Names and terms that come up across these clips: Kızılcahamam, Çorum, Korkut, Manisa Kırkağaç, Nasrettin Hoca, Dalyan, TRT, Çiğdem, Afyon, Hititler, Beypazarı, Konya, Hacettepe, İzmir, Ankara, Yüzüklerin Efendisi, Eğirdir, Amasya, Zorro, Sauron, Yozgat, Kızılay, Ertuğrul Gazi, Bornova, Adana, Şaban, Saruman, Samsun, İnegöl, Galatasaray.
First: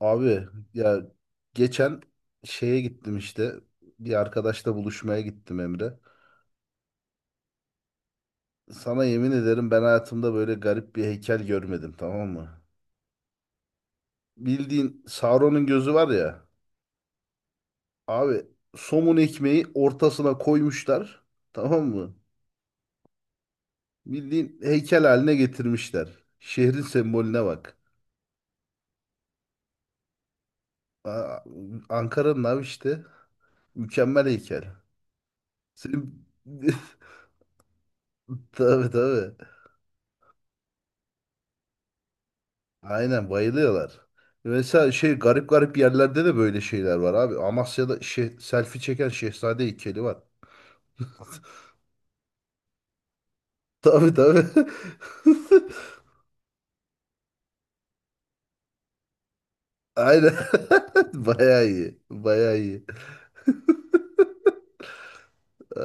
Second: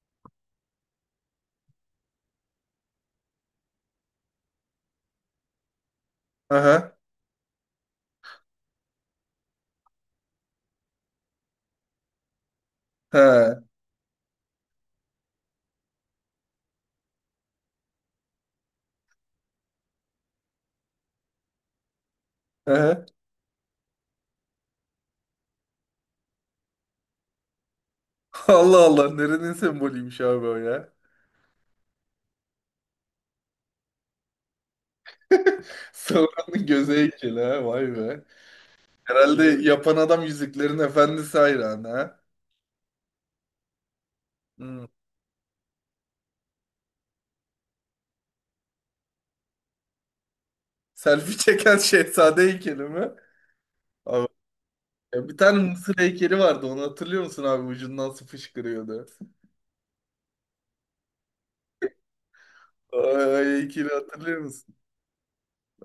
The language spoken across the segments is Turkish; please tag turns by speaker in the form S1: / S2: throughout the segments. S1: Abi ya geçen şeye gittim işte. Bir arkadaşla buluşmaya gittim Emre.
S2: Aha.
S1: Sana yemin ederim ben hayatımda böyle garip bir heykel görmedim, tamam mı?
S2: He.
S1: Bildiğin Sauron'un gözü var ya. Abi somun ekmeği ortasına koymuşlar. Tamam mı?
S2: Aha.
S1: Bildiğin heykel haline getirmişler. Şehrin sembolüne bak.
S2: Allah Allah, nerenin sembolüymüş abi o ya.
S1: Aa, Ankara'nın abi işte. Mükemmel heykel. Senin...
S2: Sauron'un göze heykeli ha, vay be.
S1: Tabii tabii.
S2: Herhalde yapan adam Yüzüklerin Efendisi hayranı ha.
S1: Aynen bayılıyorlar.
S2: Hmm.
S1: Mesela şey garip garip yerlerde de böyle şeyler var abi. Amasya'da şey, selfie çeken şehzade heykeli var.
S2: Selfie çeken şehzade heykeli mi?
S1: Tabii
S2: Abi,
S1: tabii.
S2: ya bir tane Mısır heykeli vardı, onu hatırlıyor musun abi, ucundan su fışkırıyordu.
S1: Aynen. Bayağı iyi. Bayağı iyi.
S2: O heykeli hatırlıyor musun?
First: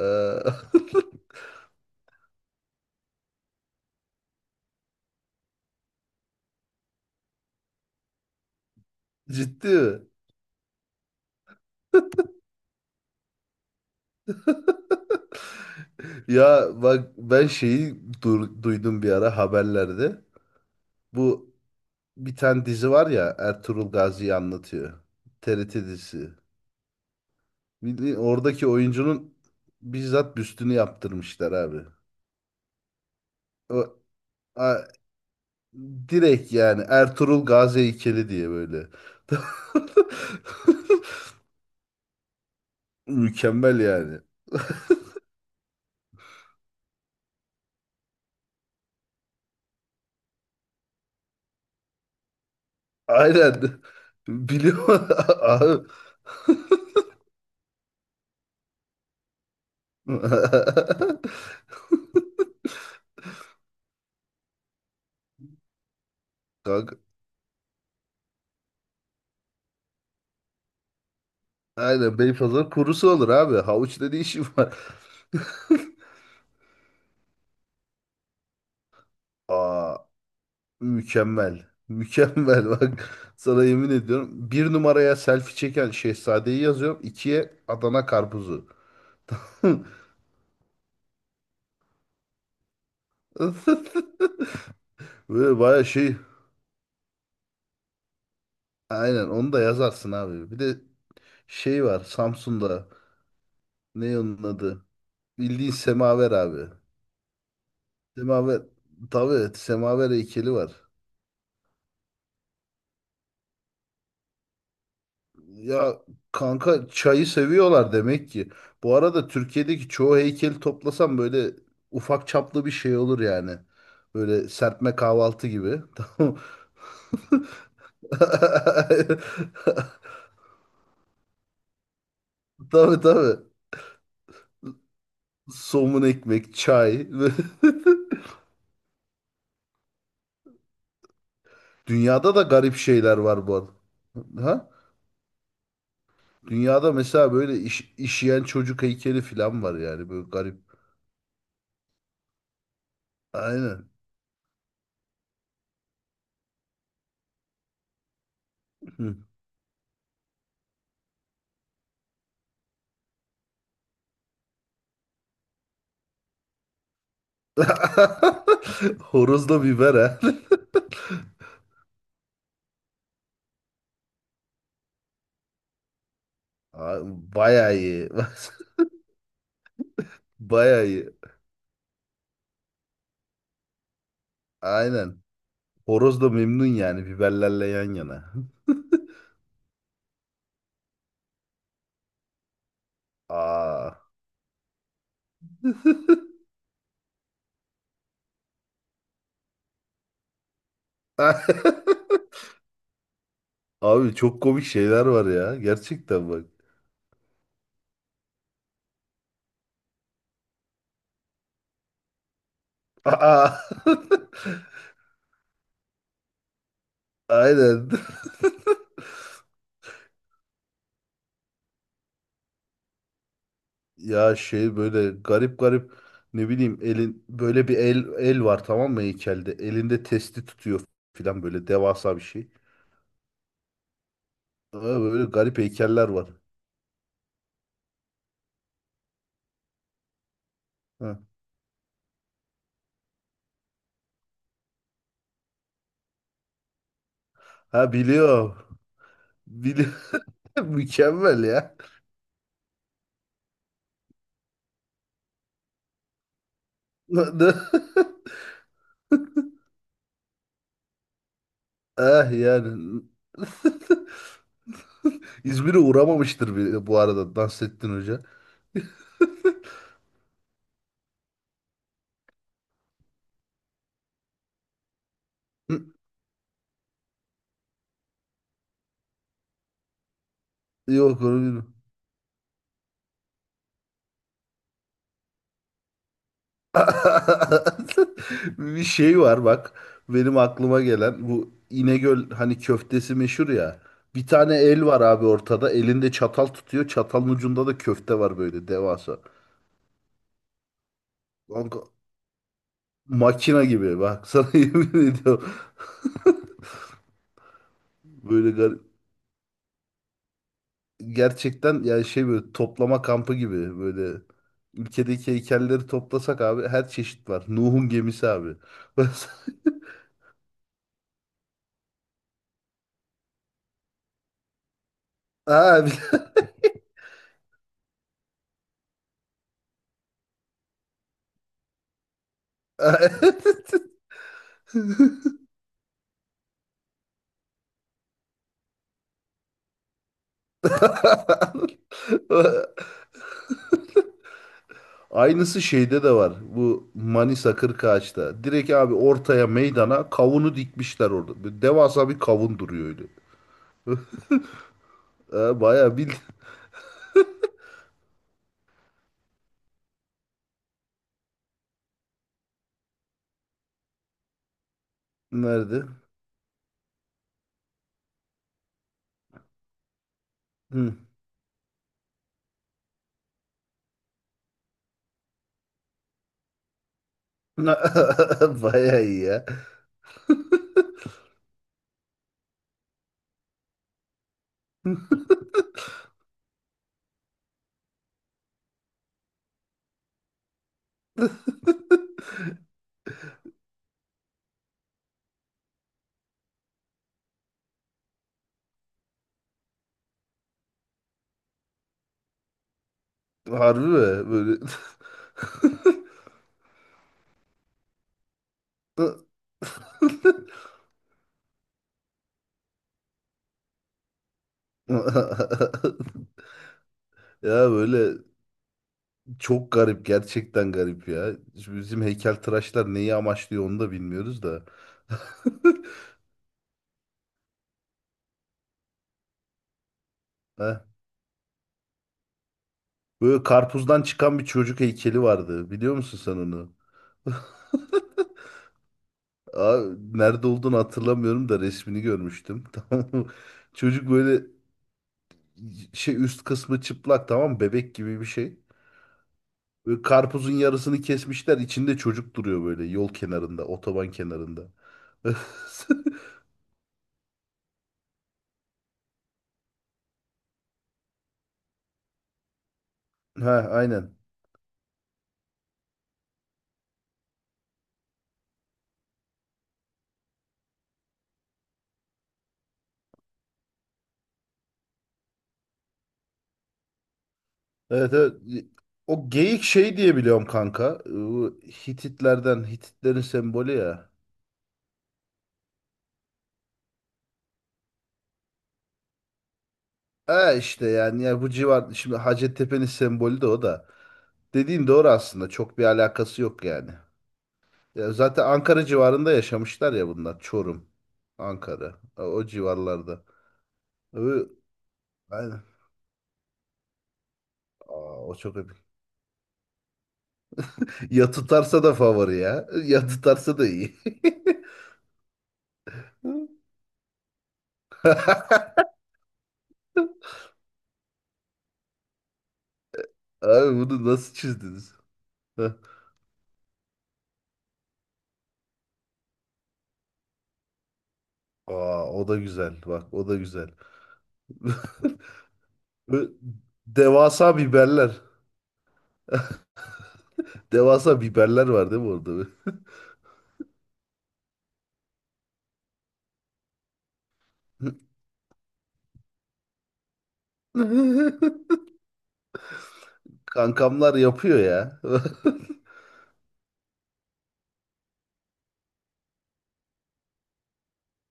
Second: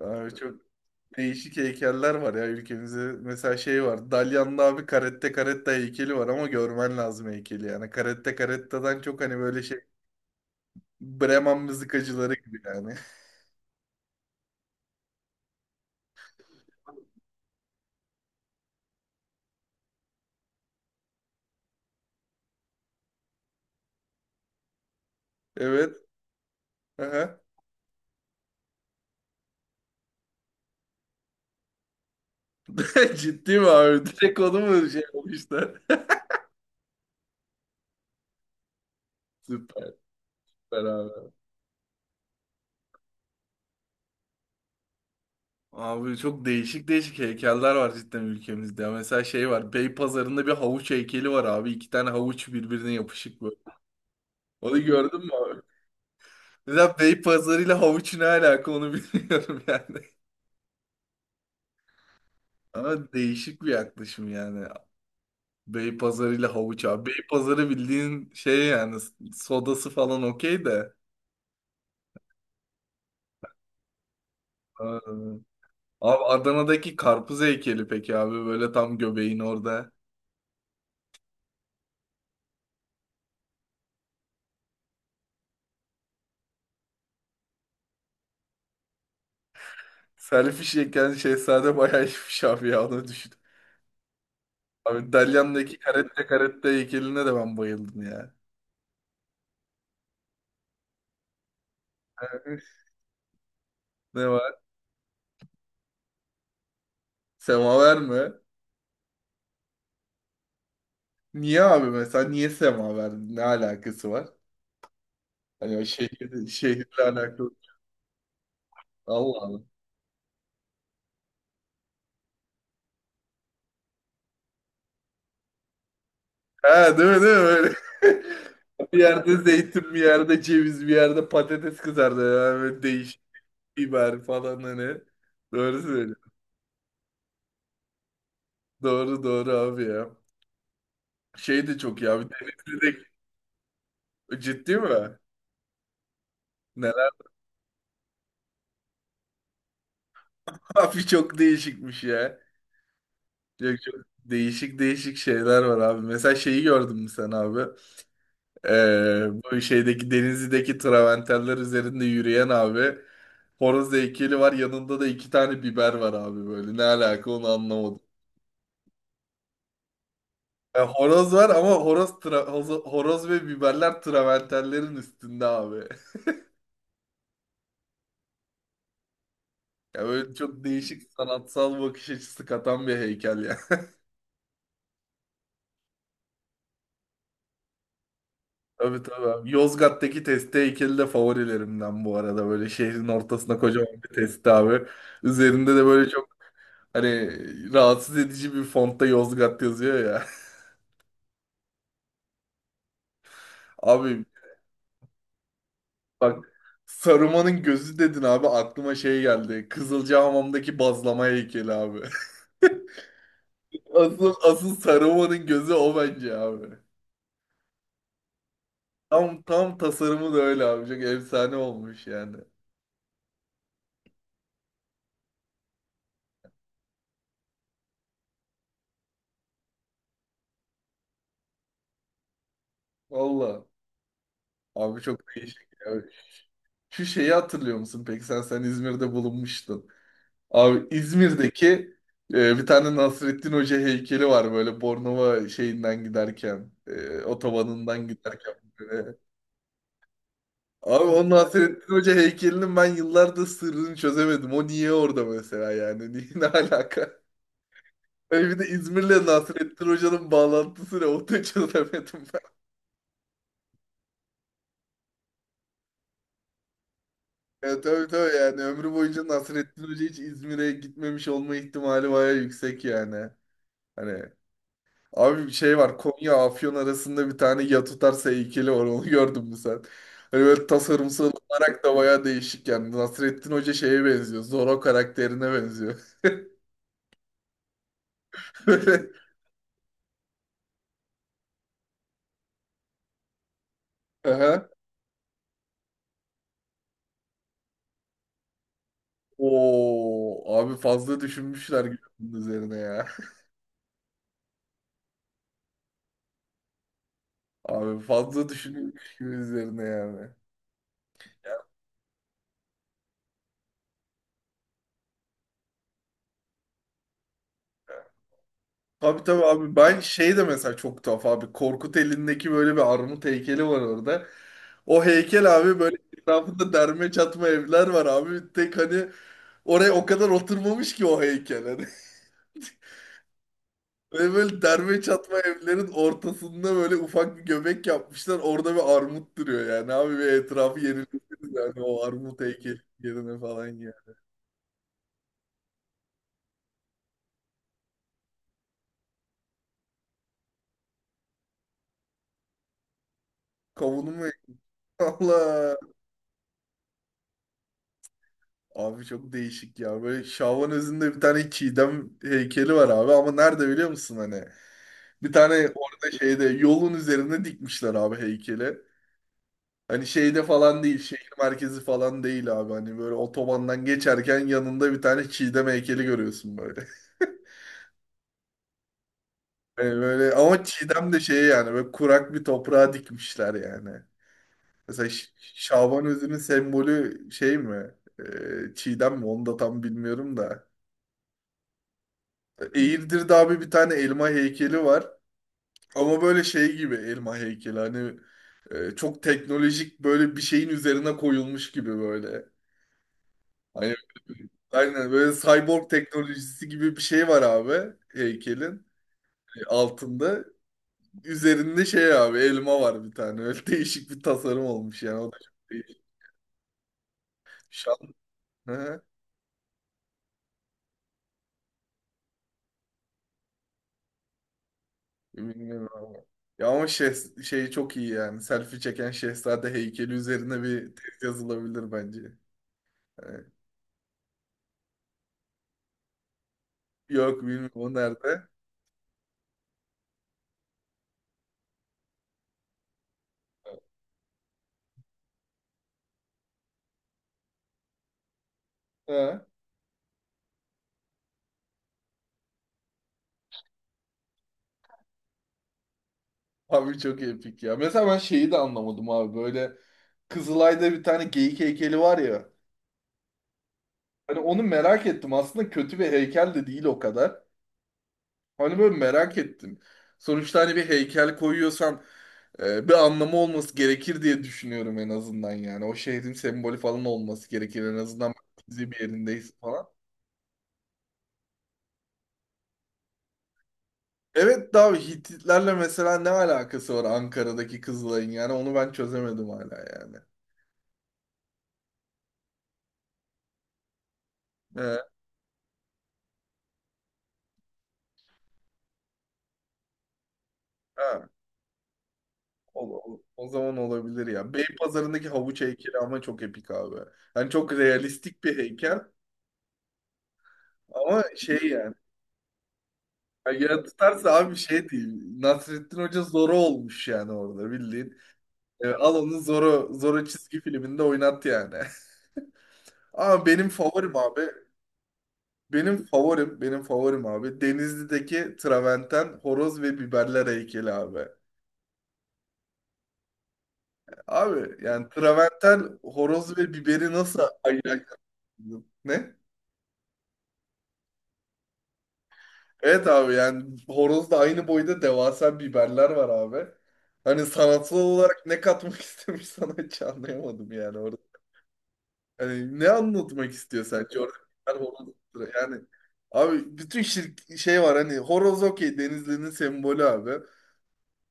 S2: Abi çok değişik heykeller var ya ülkemizde. Mesela şey var. Dalyan'da abi Caretta Caretta heykeli var ama görmen lazım heykeli. Yani Caretta Caretta'dan çok hani böyle
S1: Ciddi
S2: şey,
S1: mi?
S2: Bremen mızıkacıları gibi yani.
S1: Ya bak ben şeyi duydum bir ara haberlerde. Bu bir tane dizi var ya Ertuğrul Gazi'yi anlatıyor. TRT
S2: Evet.
S1: dizisi.
S2: Aha.
S1: Bildiğin oradaki oyuncunun bizzat büstünü yaptırmışlar abi.
S2: Ciddi mi
S1: O
S2: abi? Direkt onu
S1: a-
S2: mu şey yapmışlar?
S1: direkt yani Ertuğrul Gazi heykeli diye böyle.
S2: Süper, süper abi.
S1: Mükemmel yani.
S2: Abi çok değişik değişik heykeller var cidden ülkemizde. Ya mesela şey var. Beypazarı'nda bir havuç heykeli var abi. İki tane havuç birbirine yapışık böyle.
S1: Aynen.
S2: Onu
S1: Biliyorum
S2: gördün mü abi?
S1: abi.
S2: Mesela Beypazarı ile havuç ne alaka, onu bilmiyorum yani. Ama değişik bir yaklaşım yani. Beypazarı ile havuç
S1: Kanka,
S2: abi. Beypazarı bildiğin şey yani, sodası falan okey de.
S1: aynen Beypazarı kurusu olur abi. Havuç dediği işi var.
S2: Aa. Abi Adana'daki karpuz heykeli peki abi, böyle tam göbeğin orada.
S1: Aa, mükemmel. Mükemmel bak. Sana yemin ediyorum. Bir numaraya selfie çeken şehzadeyi yazıyorum. İkiye Adana karpuzu.
S2: Selfie çeken şehzade bayağı iyiymiş abi ya, onu düşün. Abi
S1: Böyle
S2: Dalyan'daki
S1: baya şey.
S2: karette karette heykeline de ben bayıldım ya.
S1: Aynen onu da yazarsın abi. Bir de şey var Samsun'da. Ne
S2: Ne
S1: onun
S2: var?
S1: adı? Bildiğin semaver abi.
S2: Semaver mi?
S1: Semaver. Tabii evet, semaver heykeli var.
S2: Niye abi, mesela niye semaver? Ne alakası var? Hani o
S1: Ya
S2: şehir,
S1: kanka
S2: şehirle
S1: çayı
S2: alakalı.
S1: seviyorlar demek ki. Bu arada
S2: Allah Allah.
S1: Türkiye'deki çoğu heykeli toplasam böyle ufak çaplı bir şey olur yani. Böyle serpme kahvaltı gibi. Tamam.
S2: Ha, değil mi değil mi öyle? Bir yerde zeytin, bir yerde ceviz, bir yerde patates kızardı. Yani böyle
S1: Tabii
S2: değişik,
S1: tabii.
S2: biber falan hani. Doğru
S1: Somun
S2: söylüyorsun.
S1: ekmek, çay.
S2: Doğru doğru abi ya. Şey de çok ya. Bir
S1: Dünyada da garip
S2: Denizli'de,
S1: şeyler var bu arada. Ha?
S2: ciddi mi?
S1: Dünyada
S2: Neler?
S1: mesela böyle iş, işeyen çocuk heykeli falan var yani böyle garip.
S2: Abi çok değişikmiş ya. Çok,
S1: Aynen.
S2: çok değişik değişik şeyler var abi. Mesela şeyi gördün mü sen abi?
S1: Hı.
S2: Ee, bu şeydeki Denizli'deki travertenler üzerinde yürüyen abi. Horoz heykeli var. Yanında da iki tane biber var abi böyle. Ne alaka, onu anlamadım.
S1: Horozla biber ha.
S2: Yani horoz var ama horoz ve biberler travertenlerin üstünde abi.
S1: Aa, bayağı iyi.
S2: Ya böyle çok
S1: Bayağı
S2: değişik
S1: iyi.
S2: sanatsal bakış açısı katan bir heykel ya.
S1: Aynen. Horoz da memnun yani biberlerle yan yana.
S2: Tabii tabii abi. Yozgat'taki testi heykeli de favorilerimden bu arada. Böyle şehrin ortasına kocaman
S1: Aa.
S2: bir testi abi. Üzerinde de böyle çok hani rahatsız edici bir fontta Yozgat yazıyor ya.
S1: Abi
S2: Abi
S1: çok komik şeyler var ya. Gerçekten bak.
S2: bak, Saruman'ın gözü dedin abi, aklıma şey geldi. Kızılcahamam'daki bazlama heykeli abi.
S1: Aa.
S2: Asıl, asıl Saruman'ın gözü o bence abi.
S1: Aynen.
S2: Tam tasarımı da öyle abi. Çok efsane olmuş yani.
S1: Ya şey böyle garip garip ne bileyim elin böyle bir el var tamam mı heykelde. Elinde testi tutuyor filan böyle devasa bir şey.
S2: Valla.
S1: Ha,
S2: Abi çok
S1: Böyle
S2: değişik
S1: garip
S2: ya.
S1: heykeller var.
S2: Şu şeyi hatırlıyor musun peki, sen İzmir'de bulunmuştun. Abi
S1: Ha,
S2: İzmir'deki bir tane Nasrettin Hoca heykeli var, böyle Bornova şeyinden giderken,
S1: ha,
S2: otobanından giderken
S1: biliyorum.
S2: böyle.
S1: Bili-
S2: Abi o
S1: Mükemmel ya.
S2: Nasrettin Hoca heykelinin ben yıllardır sırrını çözemedim. O niye orada mesela yani? Niye, ne alaka?
S1: Na- na-
S2: Böyle bir de İzmir'le Nasrettin Hoca'nın bağlantısı ne? Onu da çözemedim
S1: Ah
S2: ben.
S1: yani. İzmir'e uğramamıştır bile bu arada Nasrettin
S2: Tabii
S1: Hoca.
S2: tabii yani ömrü boyunca Nasrettin Hoca hiç İzmir'e gitmemiş olma ihtimali bayağı yüksek yani. Hani abi bir şey
S1: Hı,
S2: var, Konya Afyon arasında bir tane ya tutarsa heykeli var, onu gördün mü sen? Hani böyle
S1: yok
S2: tasarımsal
S1: onu bilmiyorum.
S2: olarak da bayağı değişik yani. Nasrettin Hoca şeye benziyor, Zorro karakterine benziyor.
S1: Bir
S2: Böyle.
S1: şey var bak. Benim aklıma gelen bu İnegöl hani köftesi meşhur ya. Bir tane
S2: Aha.
S1: el var abi ortada. Elinde çatal tutuyor. Çatalın ucunda da köfte var böyle devasa.
S2: Oo, abi fazla
S1: Kanka,
S2: düşünmüşler gibi bunun üzerine ya.
S1: makina gibi. Bak sana yemin ediyorum.
S2: Abi fazla
S1: Böyle garip.
S2: düşünülmüş gibi üzerine yani.
S1: Gerçekten yani şey böyle toplama kampı gibi böyle ülkedeki heykelleri toplasak abi her çeşit var. Nuh'un gemisi abi.
S2: Abi tabii abi, ben şey de mesela çok tuhaf abi, Korkut elindeki böyle bir armut heykeli var orada. O heykel abi,
S1: Abi.
S2: böyle etrafında derme çatma evler var abi. Tek hani oraya o kadar oturmamış ki o heykel hani. Böyle derme çatma evlerin ortasında böyle ufak bir göbek yapmışlar. Orada bir armut duruyor yani abi, ve etrafı yenilirsiniz yani o armut heykeli yerine falan ya.
S1: Aynısı şeyde de var. Bu Manisa Kırkağaç'ta. Direkt abi ortaya meydana kavunu dikmişler orada. Böyle devasa bir kavun duruyor öyle.
S2: Kavunu mu? Allah.
S1: Bayağı bil.
S2: Abi çok değişik ya. Böyle Şaban özünde bir tane Çiğdem heykeli var abi ama nerede biliyor musun hani? Bir tane
S1: Nerede?
S2: orada şeyde yolun üzerine dikmişler abi heykeli. Hani şeyde falan
S1: Hı.
S2: değil, şehir merkezi falan değil abi. Hani böyle otobandan geçerken yanında bir tane Çiğdem heykeli görüyorsun böyle.
S1: Bayağı iyi ya.
S2: Yani böyle ama Çiğdem de şey yani, böyle kurak bir toprağa dikmişler yani. Mesela Şaban özünün sembolü şey mi? Çiğdem mi? Onu da tam bilmiyorum da. Eğirdir'de abi bir tane elma heykeli var. Ama böyle şey gibi elma heykeli hani, çok teknolojik böyle bir şeyin üzerine koyulmuş gibi böyle.
S1: Harbi
S2: Hani
S1: mi? Böyle.
S2: aynen böyle cyborg teknolojisi gibi bir şey var abi heykelin altında. Üzerinde şey abi, elma var bir tane. Öyle değişik bir tasarım olmuş yani, o da çok değişik.
S1: Ya
S2: Şan.
S1: böyle
S2: Hı,
S1: çok garip gerçekten garip ya. Şimdi bizim heykeltıraşlar neyi amaçlıyor onu da bilmiyoruz da.
S2: bilmiyorum abi. Ya ama şey, çok iyi yani. Selfie çeken şehzade heykeli üzerine
S1: Heh.
S2: bir tez yazılabilir bence.
S1: Böyle karpuzdan çıkan bir çocuk heykeli vardı. Biliyor musun sen onu?
S2: Yok, bilmiyorum o nerede.
S1: Aa, nerede olduğunu hatırlamıyorum da resmini görmüştüm. Tamam mı? Çocuk böyle şey üst kısmı çıplak tamam mı? Bebek gibi bir şey.
S2: He.
S1: Böyle karpuzun yarısını kesmişler. İçinde çocuk duruyor böyle yol kenarında, otoban kenarında.
S2: Abi çok epik ya. Mesela ben şeyi de anlamadım abi. Böyle Kızılay'da bir tane geyik heykeli var ya.
S1: Ha aynen.
S2: Hani onu merak ettim. Aslında kötü bir heykel de değil o kadar. Hani böyle merak ettim. Sonuçta hani bir heykel koyuyorsan bir anlamı olması gerekir diye düşünüyorum en azından yani. O şehrin sembolü falan olması gerekir en
S1: Evet,
S2: azından,
S1: evet.
S2: bizi bir
S1: O
S2: yerindeyiz
S1: geyik
S2: falan.
S1: şey diye biliyorum kanka. Bu Hititlerden, Hititlerin sembolü ya.
S2: Evet, daha Hititlerle mesela ne alakası var Ankara'daki Kızılay'ın, yani onu ben çözemedim hala yani.
S1: E işte yani ya bu civar şimdi Hacettepe'nin sembolü de o da. Dediğin doğru aslında. Çok bir alakası yok yani. Ya zaten Ankara civarında yaşamışlar ya bunlar. Çorum,
S2: Ha,
S1: Ankara. O, o
S2: o, o,
S1: civarlarda.
S2: o zaman olabilir
S1: Ö-
S2: ya. Beypazarı'ndaki havuç
S1: Aynen.
S2: heykeli ama çok epik abi. Yani çok
S1: Aa, o
S2: realistik
S1: çok
S2: bir
S1: epik.
S2: heykel ama
S1: Ya
S2: şey
S1: tutarsa
S2: yani.
S1: da favori ya. Ya tutarsa
S2: Yani
S1: da
S2: ya
S1: iyi.
S2: tutarsa abi şey değil. Nasrettin Hoca Zorro olmuş yani orada, bildiğin. Evet, al onu Zorro, Zorro çizgi filminde oynat yani. Ama benim
S1: Abi bunu
S2: favorim
S1: nasıl
S2: abi.
S1: çizdiniz?
S2: Benim favorim, benim favorim abi, Denizli'deki Traverten horoz ve biberler heykeli abi.
S1: Aa, o da güzel. Bak o da güzel.
S2: Abi yani Traverten
S1: Ö-
S2: horoz ve biberi nasıl
S1: Devasa
S2: ayıracaksın?
S1: biberler.
S2: Ne?
S1: Devasa biberler var değil mi orada?
S2: Evet abi yani horozda aynı boyda devasa biberler var abi. Hani sanatsal olarak ne katmak istemiş sana hiç anlayamadım yani orada. Hani ne anlatmak istiyor
S1: Kankamlar
S2: sence orada,
S1: yapıyor
S2: biber
S1: ya.
S2: horoz yani abi, bütün şey var hani, horoz okey, Denizli'nin sembolü abi.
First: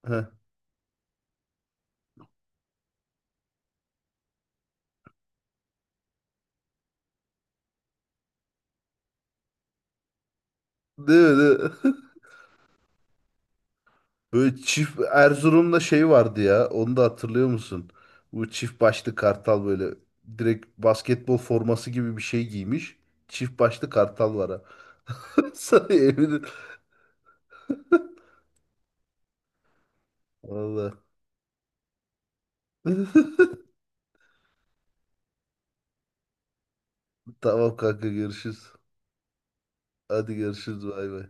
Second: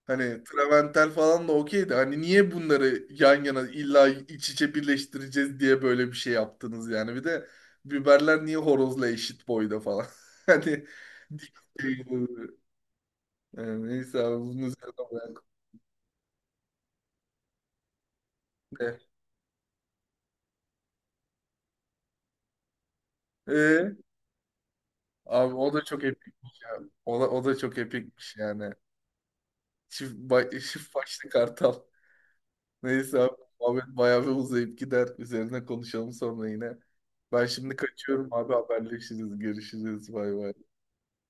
S1: Heh.
S2: Hani Traventel falan da okey de, hani niye bunları yan yana illa iç içe birleştireceğiz diye böyle bir şey yaptınız yani. Bir de biberler niye horozla eşit boyda falan. Hani
S1: Değil mi? Değil mi?
S2: yani neyse abi,
S1: Böyle
S2: bunu
S1: çift
S2: zaten bırak.
S1: Erzurum'da şey vardı ya. Onu da hatırlıyor musun? Bu çift
S2: E,
S1: başlı kartal böyle direkt basketbol forması gibi bir şey giymiş. Çift başlı
S2: e,
S1: kartal var ha.
S2: abi o da
S1: Sana
S2: çok
S1: eminim.
S2: epikmiş ya. O da çok epikmiş yani. Çift
S1: Valla.
S2: başlı kartal. Neyse abi, muhabbet bayağı bir uzayıp gider. Üzerine konuşalım sonra yine. Ben şimdi
S1: Tamam kanka
S2: kaçıyorum abi,
S1: görüşürüz.
S2: haberleşiriz. Görüşürüz.
S1: Hadi
S2: Bay bay.
S1: görüşürüz bay bay.